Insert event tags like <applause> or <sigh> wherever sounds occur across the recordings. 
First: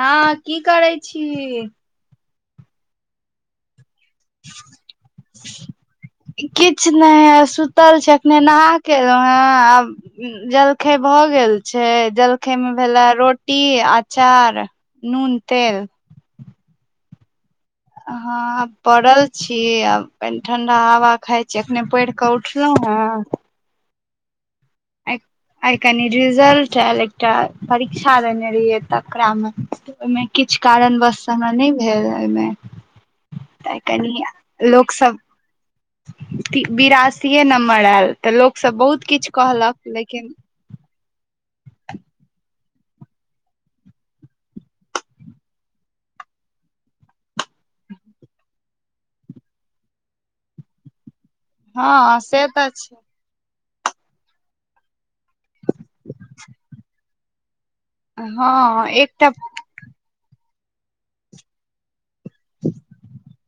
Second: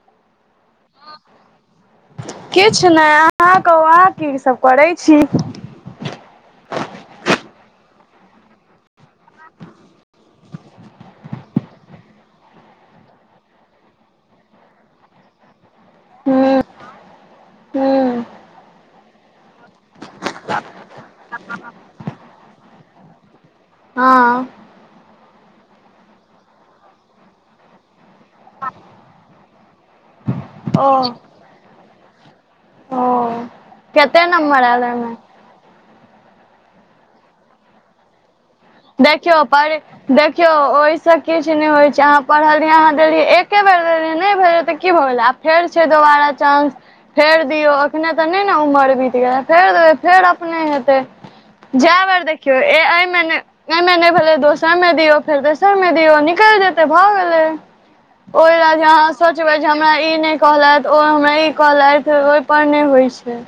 हँ की करै छी? किछु नहि अहाँके अहाँ कसबकरै छी। किछु नहि है सुतल छै एखने नहााक द हें आब जलखै भ गेल छै। जलखै मे भेला रोटी, अचार नून, तेल हूँ हूँ ह आ पड़ल छी, आब पैन ठंडा हवा खाय छी, अखने पैढ़ कऽ उठलहुँहेँ हँ। ऐंक- आय कनी रिजल्ट ऐल एकटा परीक्षा देने रहियै तकरा में ओयमे किछु ओ कारणवश हमरा नय भेल ओयमे। ओ तऽ आय कनि कते नम्बर आयल लोक ओहिमे सब्- बि-बिरासीए नम्बर ऐल तऽ लोक सब बहुत किछ कहलक, लेकिन स किछ नय होइ छै, अहाँ पढ़ल रहियै, अहाँ देलियय एक्के बेर देलियै, नय भेलै तऽ की भऽ गेलै आब फेर छै दोबारा चान्स। फेर दियौ, एख्खने तऽ नय ने उमर बीत गेलय, फेर देबै, फेर अपने हेतै। जै हँ बेर से देखियौ, तऽ ए छै -अयमे नय अय मे नय भेलै, दोसर मे दियौ, फेर तेसर मे दियौ, निकैल जेतय भऽ गेलै। ओयलय हँ जे अहां एकटा सोचबै जे हमरा ई नय कहलैथ ओ हमरा ई कहलैथ ओय पर नय होइ छै।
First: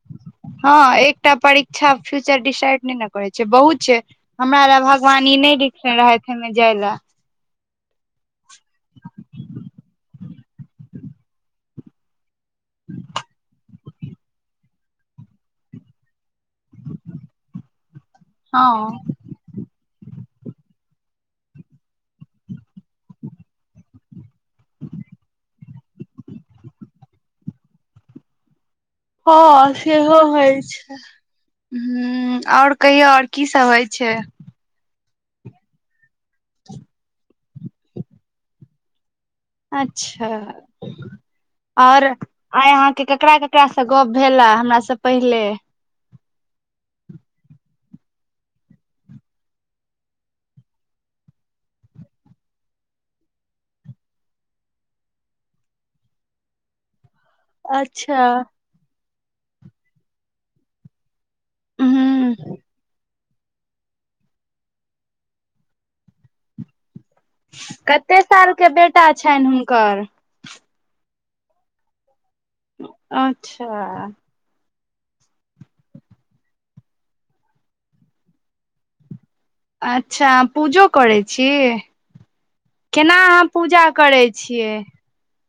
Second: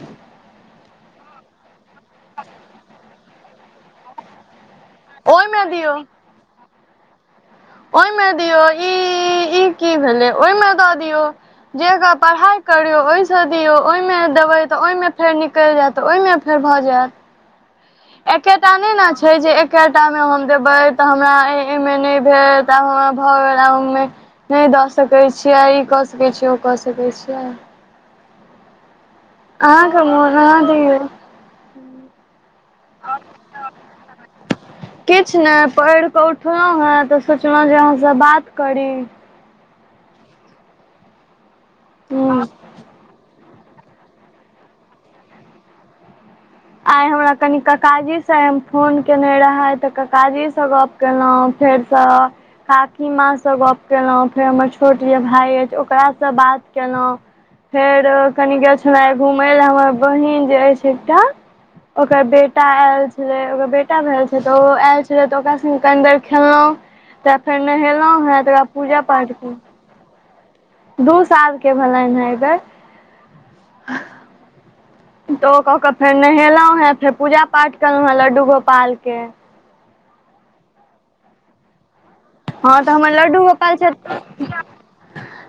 ह एकटा परीक्षा फ्यूचर डिसाइड नय ने करै छै, बहुत छै, हमरा ल- वानी नय ओहिमे दियौ लिखने रहैत अत में जाय लय। ओय मे दिऔ ई--ई की भेले? ओयमे दऽ दिऔ। जेग पढ़ाई करियौ ओय स दियो। ओयमे देबै तऽ ओयमे फेर निकैल जैत, ओयमे फेर भऽ जैत। एक्के टा हँ नैने छै। छै जे एक्के टामे हम देबै तऽ हमरा अय-एयमे नय भेल त आब हमरा भऽ गेल आ हम नय नय दऽ सकै छियै ई कऽ सकै छियै ओ कऽ सकै छियै। हँ अहाँके सेहो मोन होइ अहाँ छै। दियौ हुऔर कहियौ और की सब होइ छै? किछ नय पैढ कऽ उठलहुँहेँ तऽ सोचलहुँ जे अहाँसँ बात करी। अच्छा और ह आइ अहाँके ककरा कक्- कासँ गप भेलै हमरा से पहिले? आइ हमरा कनि ककाजी से हम फोन केने रहैथ तऽ ककाजी से गप केलौं फेरसँ। काकी माँसँ गप्प केलौं, फेर हम्मर छोट जे भाय अइछ ओकरासे बात केलौं फेर ओ अच्छा कनि गेल छलौं घूमय लय, हम्मर बहिन जे अइछ एकटा। ओकर ह बेटा एल छलै ओकर बेटा भेल छल तऽ ओ ऐल छलै तऽ ओकरा सङ्गे कने देर खेललौंह। तऽ फेर नहेलहुँहें त ओकरा पूजा पाठ- कर- दू साल के भेलैनहें अय बेर। अच्छा। तऽ ओ कऽ कऽ फेर नहेलहुँहेँ फेर पूजा पाठ केलहुँहेँ लड्डू गोपालके। अच्छा पूजो करै छी। हँ तऽ हमर केना लड्डू अहाँ गोपाल पूजा करै छथि छियै?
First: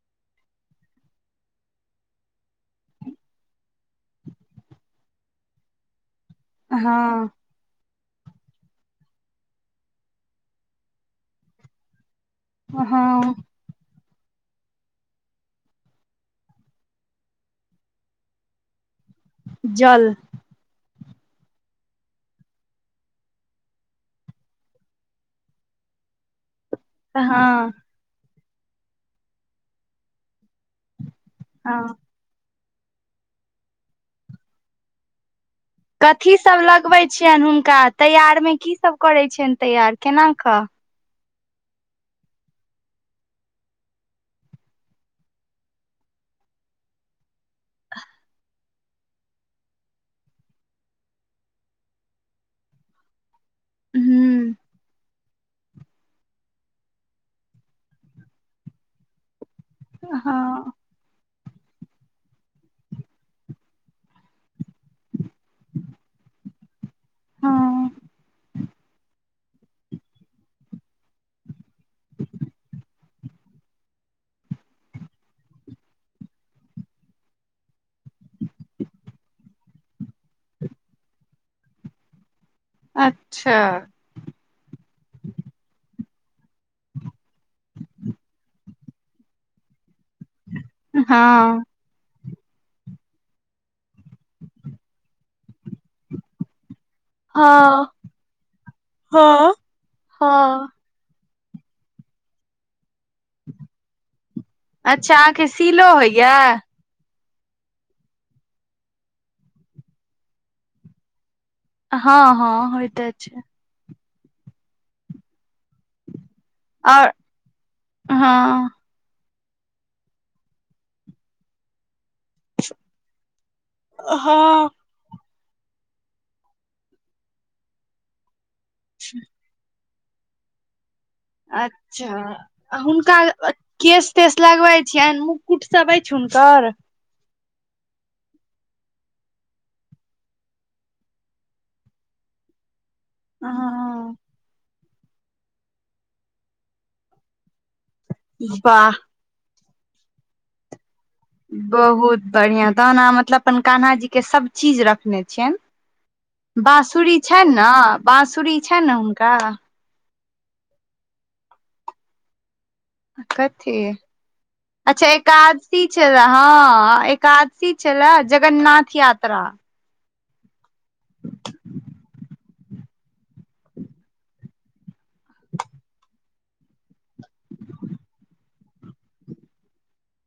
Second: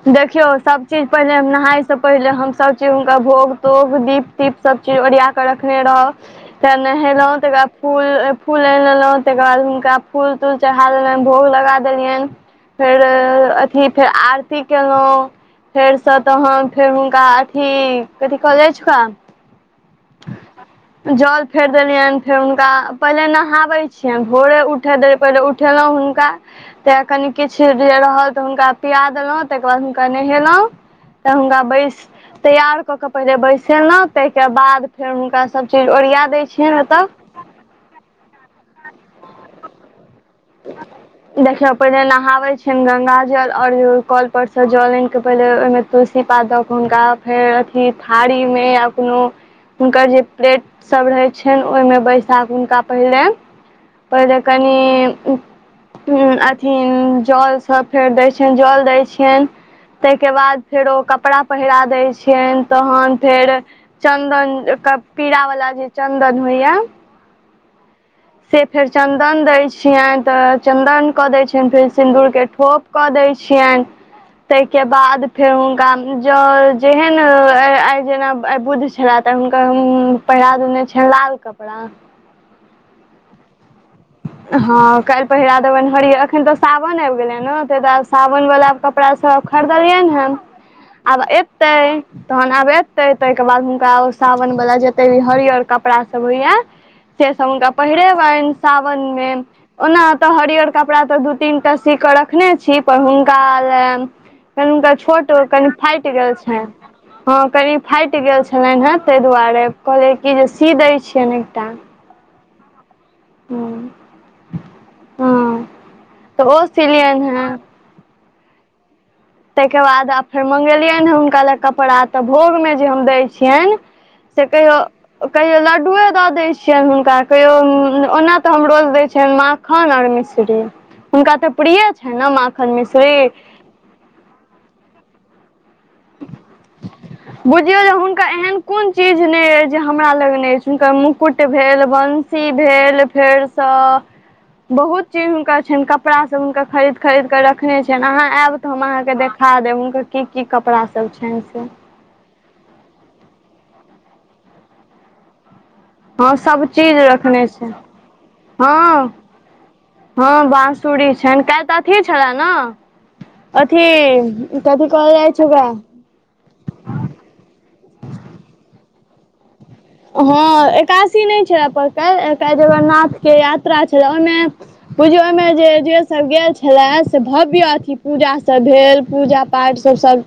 देखियौ सभचीज पहिले नहायसँ पहिले हम सभचीज हुनका भोग- तोग, दीप दीप सब चीज ओरिया के रखने रहब त हँ नहेलहुं तेकरा फूल -फूल ऐन लेलहुँ तकर बाद हुनका फूल- तूल चढा देलियैन, भोग लगा देलियैन हँ फेर- अथि, फेर आरती केलौं। फेरसँ तहन फेर हुनका अथी कथी कल जाय छै <unintelligible> जल। जल फेर देलियनि, फेर हुनका पहिले नहाबै छियनि भोरे उठे देरी पहिले उठेलहुॅं हुनका तऽ कनि हँ किछ जे रहल तऽ हुनका पिया देलहुँ ताहिके बाद हुनका नहेलहुँ तऽ हुनका हँ बैसलौ तैयार कऽ केऽ पहिले बैसेलहुॅं ताहिके बाद फेर हुनका सभ चीज ओरिया कथी दै सब छियै ने ओतऽ लगबै छियनि हुनका तैयार मे की सब करै छियनि तैयार केना कऽ देखियौ पहिले नहाबे छियैन गंगा जल और कल पर से जल आनि के पहिले ओहि मे तुलसी पात द के हुनका फेर अथी थारी मे या कोनो हुनकर जे प्लेटसभ रहै छनि ओहिमे बैसा के हुनका पहिनेे ओहिमे हूँ कनि अथि जल सब फेर दै छियनि जल दै छियनि ताहिके बाद हँ फेर ओ कपड़ा पहिरा दै छियनि तखन फेर चन्दन के पीड़ा वाला जे चन्दन होइये हँ। से फेर चन्दन दै छियनि तऽ चन्दन कऽ दै छियनि फेर सिन्दूरके ठोप कऽ दै छियनि ताहिके बाद फेर हुनका ज जेहन आइ जेना बुध छेला तऽ हुनका पहिरा देने छियैन लाल कपड़ा। अच्छा। हँ काल्हि पहिरा देबैन हरियर, एखन तऽ सावन आबि गेलै ने ताहि दुआरे सावन वला कप कपड़ा सब खरीदलियै हन हँ आब एतै तहन आब एतै, ताहिके बाद हुनका सावन वला जतेक भी हरियर कपड़ासभ होइए से सब हुनका हँ पहिरेबनि सावन मे, हँ ओना तऽ हँ हरियर कपड़ा तऽ दू तीन टा सी क रखने छी पर हुन कनि हुनकर अच्छा छोट अहाँके कनि सीलो फाटि होइया गेल छैन हँ कनी फाटि गेल छलनि हेँ ताहि दुआरे कहलियै की जे सी दै छियनि एकटा हँ हँ होयते छै। ह हँ तऽ ओ आओर सिलियन हन। हँ। ताहिके बाद आब फेर मँगेलियै हन हुनका ले कपड़ा तऽ भोगमे जे हम दै छियनि से हँ कहियौ कहियो लड्डुए दऽ दैत छियनि हुनका, कहियो, ओना तऽ हम रोज दैत छियनि माख माखन और मिश्री, हुनका तऽ प्रिये छनि ने माखन अच्छा मिश्री। हुनका केश तेश लगबै छियनि, मुकुट सब अछि हुनकर। बुझियौ जे हुनका एहन कोन चीज अछि जे हमरा लग नहि अछि, हुनकर मुकुट भेल वंश सी भेल फेर सब हँ बहुत चीज हुनकर छनि, कपड़ा सब हुनका खरीद खरीद कऽ रखने छियनि, अहाँ आयब तऽ हम वाह अहाँकेँ देखा देब हुनकर की की कपड़ा सब छनि से। बहुत बढ़िया, तखन अहाँ मतलब अपन कान्हा जी के सब चीज रखने छियनि। हँ सब चीज बाँसुरी रखने छनि छै ने बाँसुरी छनि ने हँ हुनका हँ बाँंसुरी छनि, काल्हि तऽ अथी छलैन ने कथी अथी कथी कहल जाइ छै ओकरा छल हँ एकादशी छले, जगन्नाथ यात्रा हँ एकादसी नहि छले काल्हि जगन्नाथके यात्रा छल ओहिमे बुझियौ ओहिमे जे जेसभ गेल छले से भव्य अथी पूजासभ भेल पूजा पार्ट सभ, सभ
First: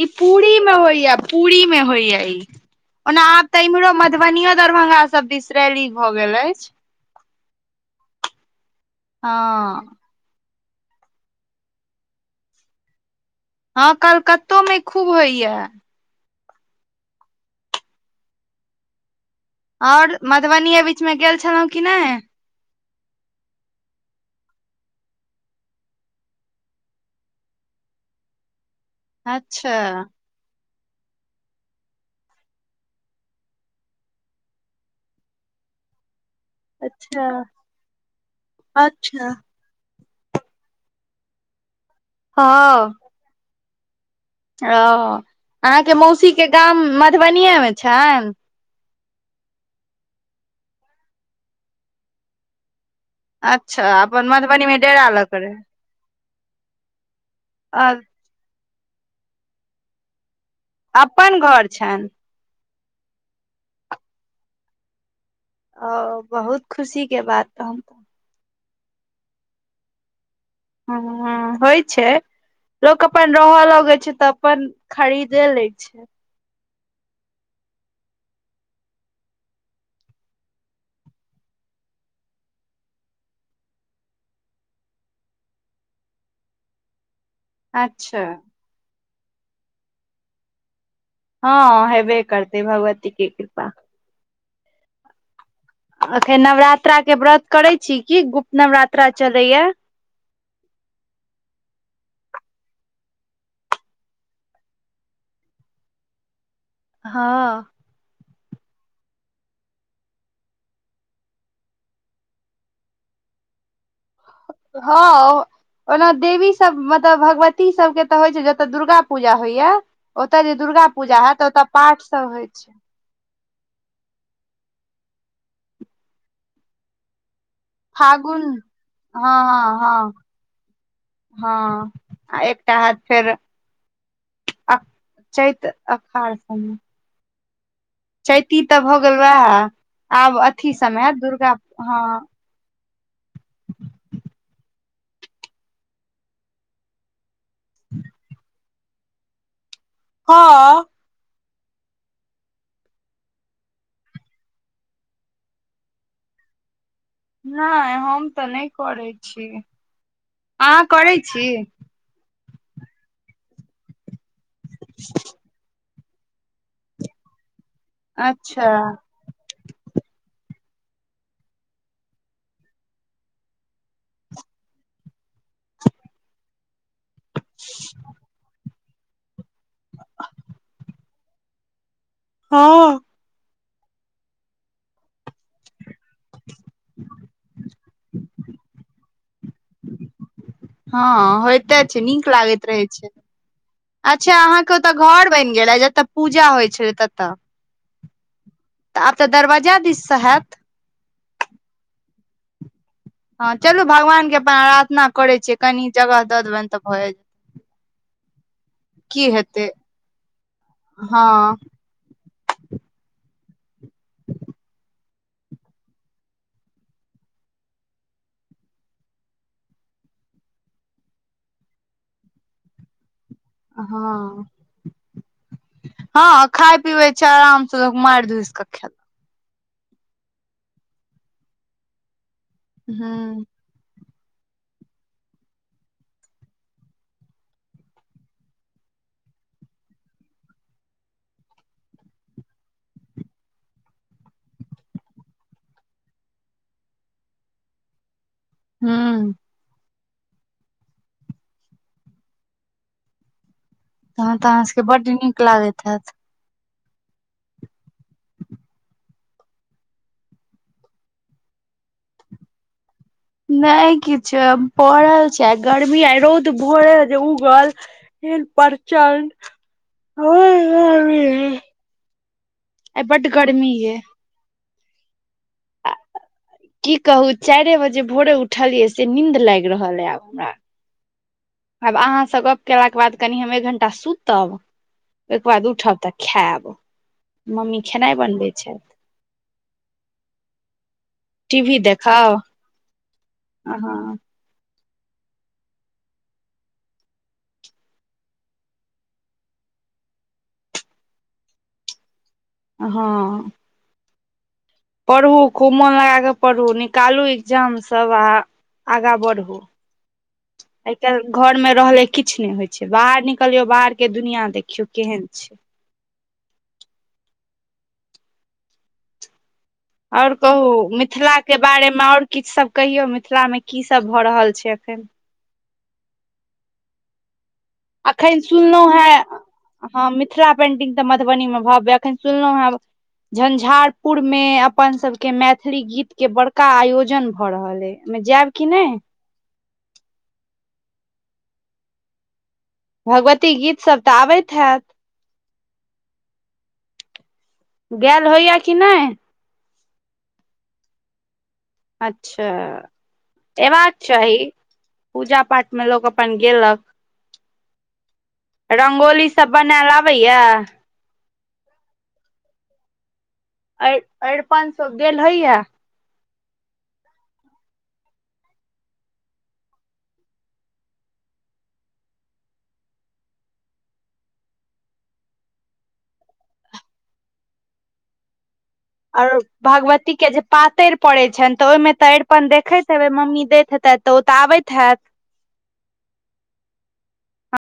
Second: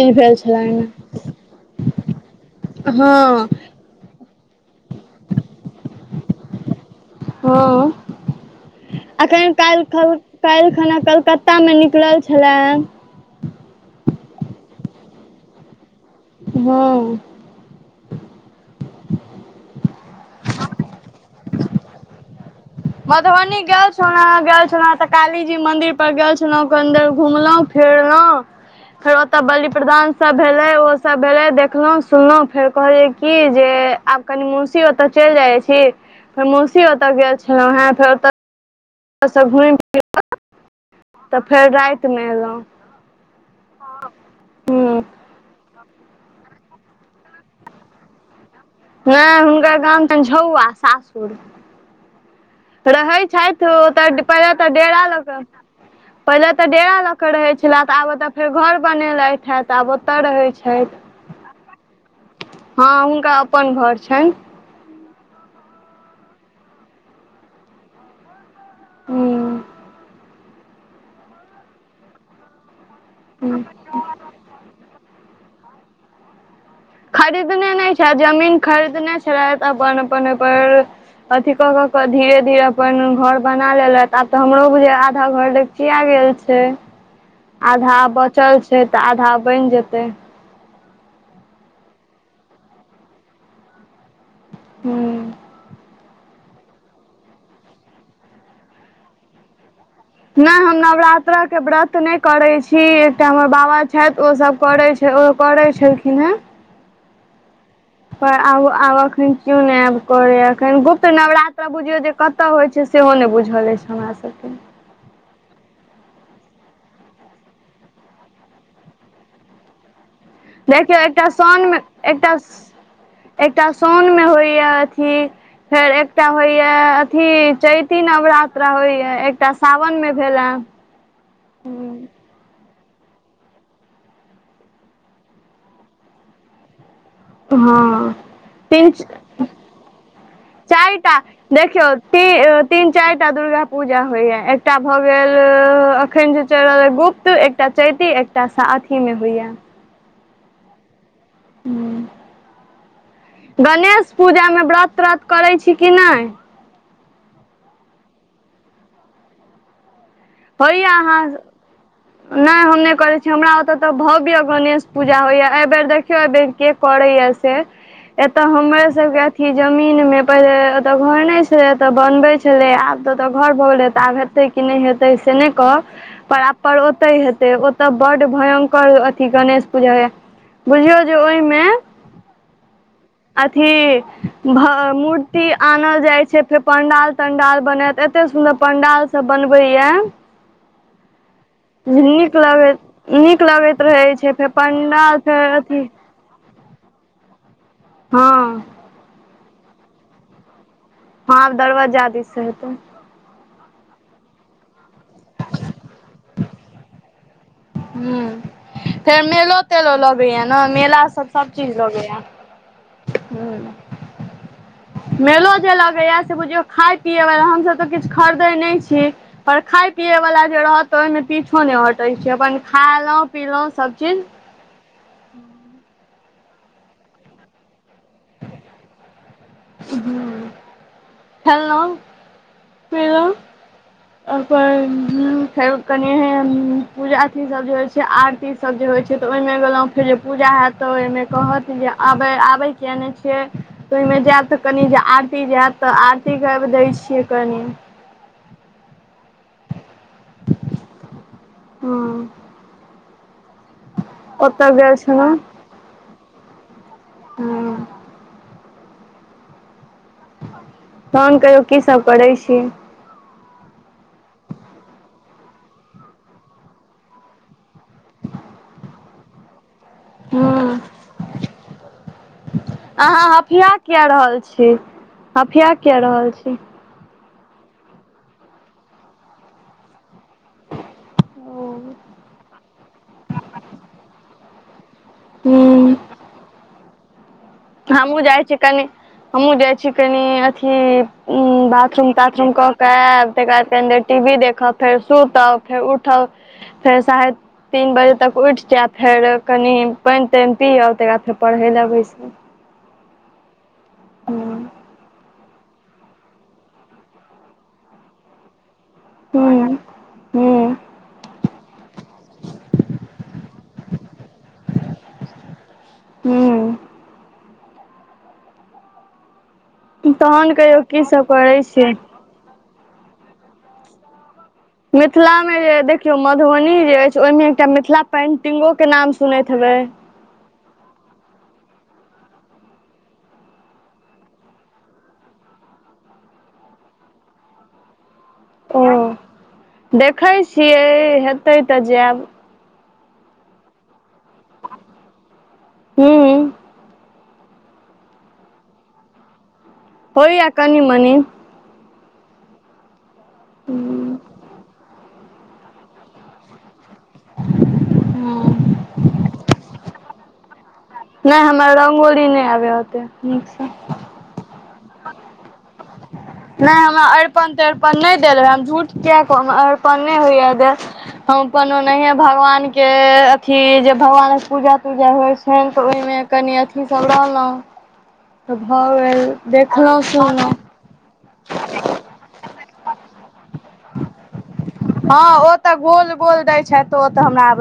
ई भेल पूरी मे छलैन। होइया पूरी मे होइय ई, ओना आब हँ तऽ इम्हरो म मधुबनयो दरभंगा सब बीस रैली भए गेल अछि। हँ, आखैन हँ काइल ख काल्हि खना कलकत्तामे निकलल छलेह। हँ, कलकत्तोमे खूब होइया। हँ। आओर मधुबनीए बीच मे गेल छलहुँं किनहि? मधुबनी गेल छलउ, गेल छल तऽ कालीजी मंदिर पर गेल छलौ, कनी देर घुमलों -फिरलहुं। <inaudible> फेर ओ तऽ बलि अच्छा प्रदानप्रदान सब भेलै, ओ सब भेलै देखलहुँ, सुनलहुँ, फेर कहै कि जे आब कनि मौसी ओतए चलि जाइ छी, फेर मौसी ओतए अच्छा गेल छलौं हें, फेर ओतए अच्छा! घूमी फिर तऽ फेर राति हँ। ओ, ह अहाँके मौसीके गाम मधुबनिेमे छनि? नहि हुनकर गाम छनि, झौआ सासुर। रहै छथि, अच्छा ओ तऽ अपन पहिले मधुबनी तऽ, मे डेरा लऽ के क पहिले तऽ डेरा लख के रहै छलेथ रहे तऽ, आब ओतऽ फेर घर बनेल है, आब ओते रहे छै। अपन घर छनि? हँ, हुनका अपन घर छनि। अ, बहुत खुशी के बात तहन। हूँ। ह होइ छै, लोक अपन हूँ रहऽ लगैत छै तऽ, अपन खरीद दे, लै छै। खरीदने नहि छैथ, जमीन खरीदने छलैथ, अपन -अपन ओप अथी कऽ कऽ के धीरे- धीरे अपन घर बना लेलथि, आब तऽ हमरो बुझे आधा घर ल किया गेल छै <inaudible> आधा अच्छा बचल छै, तऽ आधा बन जेतै। हँ हेबे करतै, भगवती के कृपा। ह्म। अखेर नवरात्रा के व्रत करे छी की? गुप्त नवरात्रा चलैया। नहि हम नवरात्रा के व्रत नहि करैत छी, एकटा हमर बाबा छथि ओसभ करैत छैथ। ओ करै छलखिन हेँ। हँ। पर आब, आब अखन क्यू नहि आब करेय, एखन गुप्त नवरात्र बुझियौ जे कतय होइत छै, कत होई छई सेहो नहि बुझल अछि हमरा सभके। हँ, ओ ओना देवी सब, मतलब भगवती सबके तऽ होइ छै, जतय दुर्गा पूजा होइया। ओतय जे दुर्गा देखियौ पूजा एकटा हयत, तऽ ओतय साउनमे पाठसभ एकटा होइत छै। एकटा सोउन मे होइया अथी, फेर एकटा होइया अथी। चैती फागुन नवरात्र होइया हँ एकटा हँ सावनमे हँ भेलए। हँ आ एकटा हेत फेर अ चैत अख अखाढ़ सभमे हाँ भऽ तीनच गेल वएह आब अथी सबमे हैत चारिटा दुर्गा देखिय हँ ती तीन चारिटा दुर्गा पूजा होइया एकटा भऽ गेल अखन जे चलि रहल गुप्त चैती एकटा सा अथी में होइया। हाँ अ गणेश पूजामे व्रत्त तत्त करै छी की नै? नै हम तऽ नहि करै छी, अहाँ करै छी? नै हम नहि करै छी हमरा ओतऽ तऽ भव्य गणेश पूजा होइया एहि बेर देख देख के करैय से एतऽ अच्छा हमर सबके अथी जमीन मे पहिले ओतय घर नहि छलै एतऽ बनबै छलै आब तऽ ओतऽ घर भऽ गेलै तऽ आब हे हेतै की नहि हेतै से नहि कहब परर ओते हेतै ओतऽ ब भयं कर अथी गणेश पूजा होइया बुझियौ जे ओहिमे हाँ अथी भ मूर्ति आनल जाई से फेर पंडाल तंडाल बनत एते सुन्दर पण्डाल सब बनबैया। हँ होय ते छै नीक लागैत लगैत रहै छै, नीक लगैत रहै छै अच्छा फेर अहाँ के ओतय पंडाल घर फेर बनि गेल अथी जत पूजा होइ छैले ततऽ। हां तऽ आब तऽ दरवाजा दिस से हयत? हाँ आब दरवाज्जा दीस से हेते। हाँ चलू भगवान के प्रार्थना करै छियै, कनि जगह दऽ देबनि तऽ भए। हूँ फेर की मेलो हेतै तेलो लगैया ने मेलाँ हँ सब चीज लगैया। हूँ मेलो जे लगैया से बुझियौ खाय पियैवला हमसभ तऽ किछ खरीदै नहि छी। पर खाय पियए वला जे रहत ओहिमे पीछो नहि हटै छै अपन खायलौ। हां हँ खाय पीबे छै, आराम से लोक मारि दीस के खैत हूँ खेललौ हां फेर कनि पूजा अ सब जे होइ छै आरती सभ जे होइ छै तऽ ओहिमे गेलहुँ फेर जे पूजा होयत तऽ ओहिमे कहत जे आबे आबै किया नहि छियै। ओहिमे जायब तऽ कनि जे आरती जायत तऽ आरती करि दैत छियै कनि। हम्म हूँ तहन तऽ अहाँ सबके बड्ड नीक लागैत हैत? हँ <inaudible> तहन कहियौ की सब करै छी? नहि किछ पड़ल छै, आ गर्मी आ रौद भोरेजे उगल हेल परचण्ड ह्म्म आइ बड्ड अहाँ गर्मी हफिया ये किया रहल छी? जी अफिया किया रहल छी? की कहू चाइरे बजे भोरे उठलियै से नींन्द लाइग रहल अय आब हमरा आब अहाँ सँ गप केलाक बाद कनि हम एक घण्टा सुत तब ओय के बाद हूँ उठब तऽ खैब हमहुँ जाइ छी कनि हमहुँ जाइ छी कनि अथी टी अं वी बाथरूम देखाउ ताथरूम कऽ तेब तेकर बाद कनि देर हँ टीवी देखब फेर सुतब फेर उठब फेर सा तीन बजे तक उठि जाय फेर कनि पइन तइन पियब तेकर बाद फेर पढ़य लै बैसब हँ हुँ पढ़ू खूब मोन लगा कऽ पढ़ू निकालू इग्जाम सब आ आगा बढ़ू हूँ आइ काल्हि घर मे रहले किछ नय होइ छै बाहर निकलियौ बाहर के दुनिया देखियौ केहन छै हूँ आओर तहन कहू कहियौ की सब मिथिला के करै बारे छियै मे आओर किछ सब कहियौ मिथिलामे की सब भऽ रहल छै एखन मिथिला मे जे देखियौ मधुबनी जे अछि ओय मे टा मिथिला अखन पेन्टिंगोके सुनलहुं नाम हेँ सुनैत हेबै हँ मिथिला पेंटिंग तऽ मधुबनी मे भव्य अखन सुनलहुँ हाब झंझारपुर मे अपन सब केँ मैथिली गीत केँ बड़का आयोजन भ रहल अय ओमे जैब कि नै ओ देखै छियै हेतै तऽ जैब भगवती गीत सब तऽ आबैत हैत हूँ गैल होइया की नइ होय यऽ कनि मनी अच्छा एबाक चाही पूजा पाठ मे लोक अपन गेलक रंगोली सब बनैल आब बैया नइ हमर रंगोली नइ आबय ओतेक नीक स अरि-अरिपन सब देल होइया नइ हमरा अरिपन तरिपन नइ देल होय हम झूठ किए कह हमरा अरिपन नइ होइए देल हम अपन ओनाएहे भगवान के अथी जे भगवानक पूजा तूजा होइ छइन तऽ ओहि मे कनि अथी सब रहलउ तऽ भऽ गेल आओर देखलहुँ भगवती केँ जे सुनलहुँ पातैर पड़ै छइन तऽ ओय मे तऽ अरिपन देखैत हेबै मम्मी दैत हेतथि तऽ ओ तऽ आबैत हैत हँ ओ तँ गोल गोल दैय छै ओ तँ हमरा आबय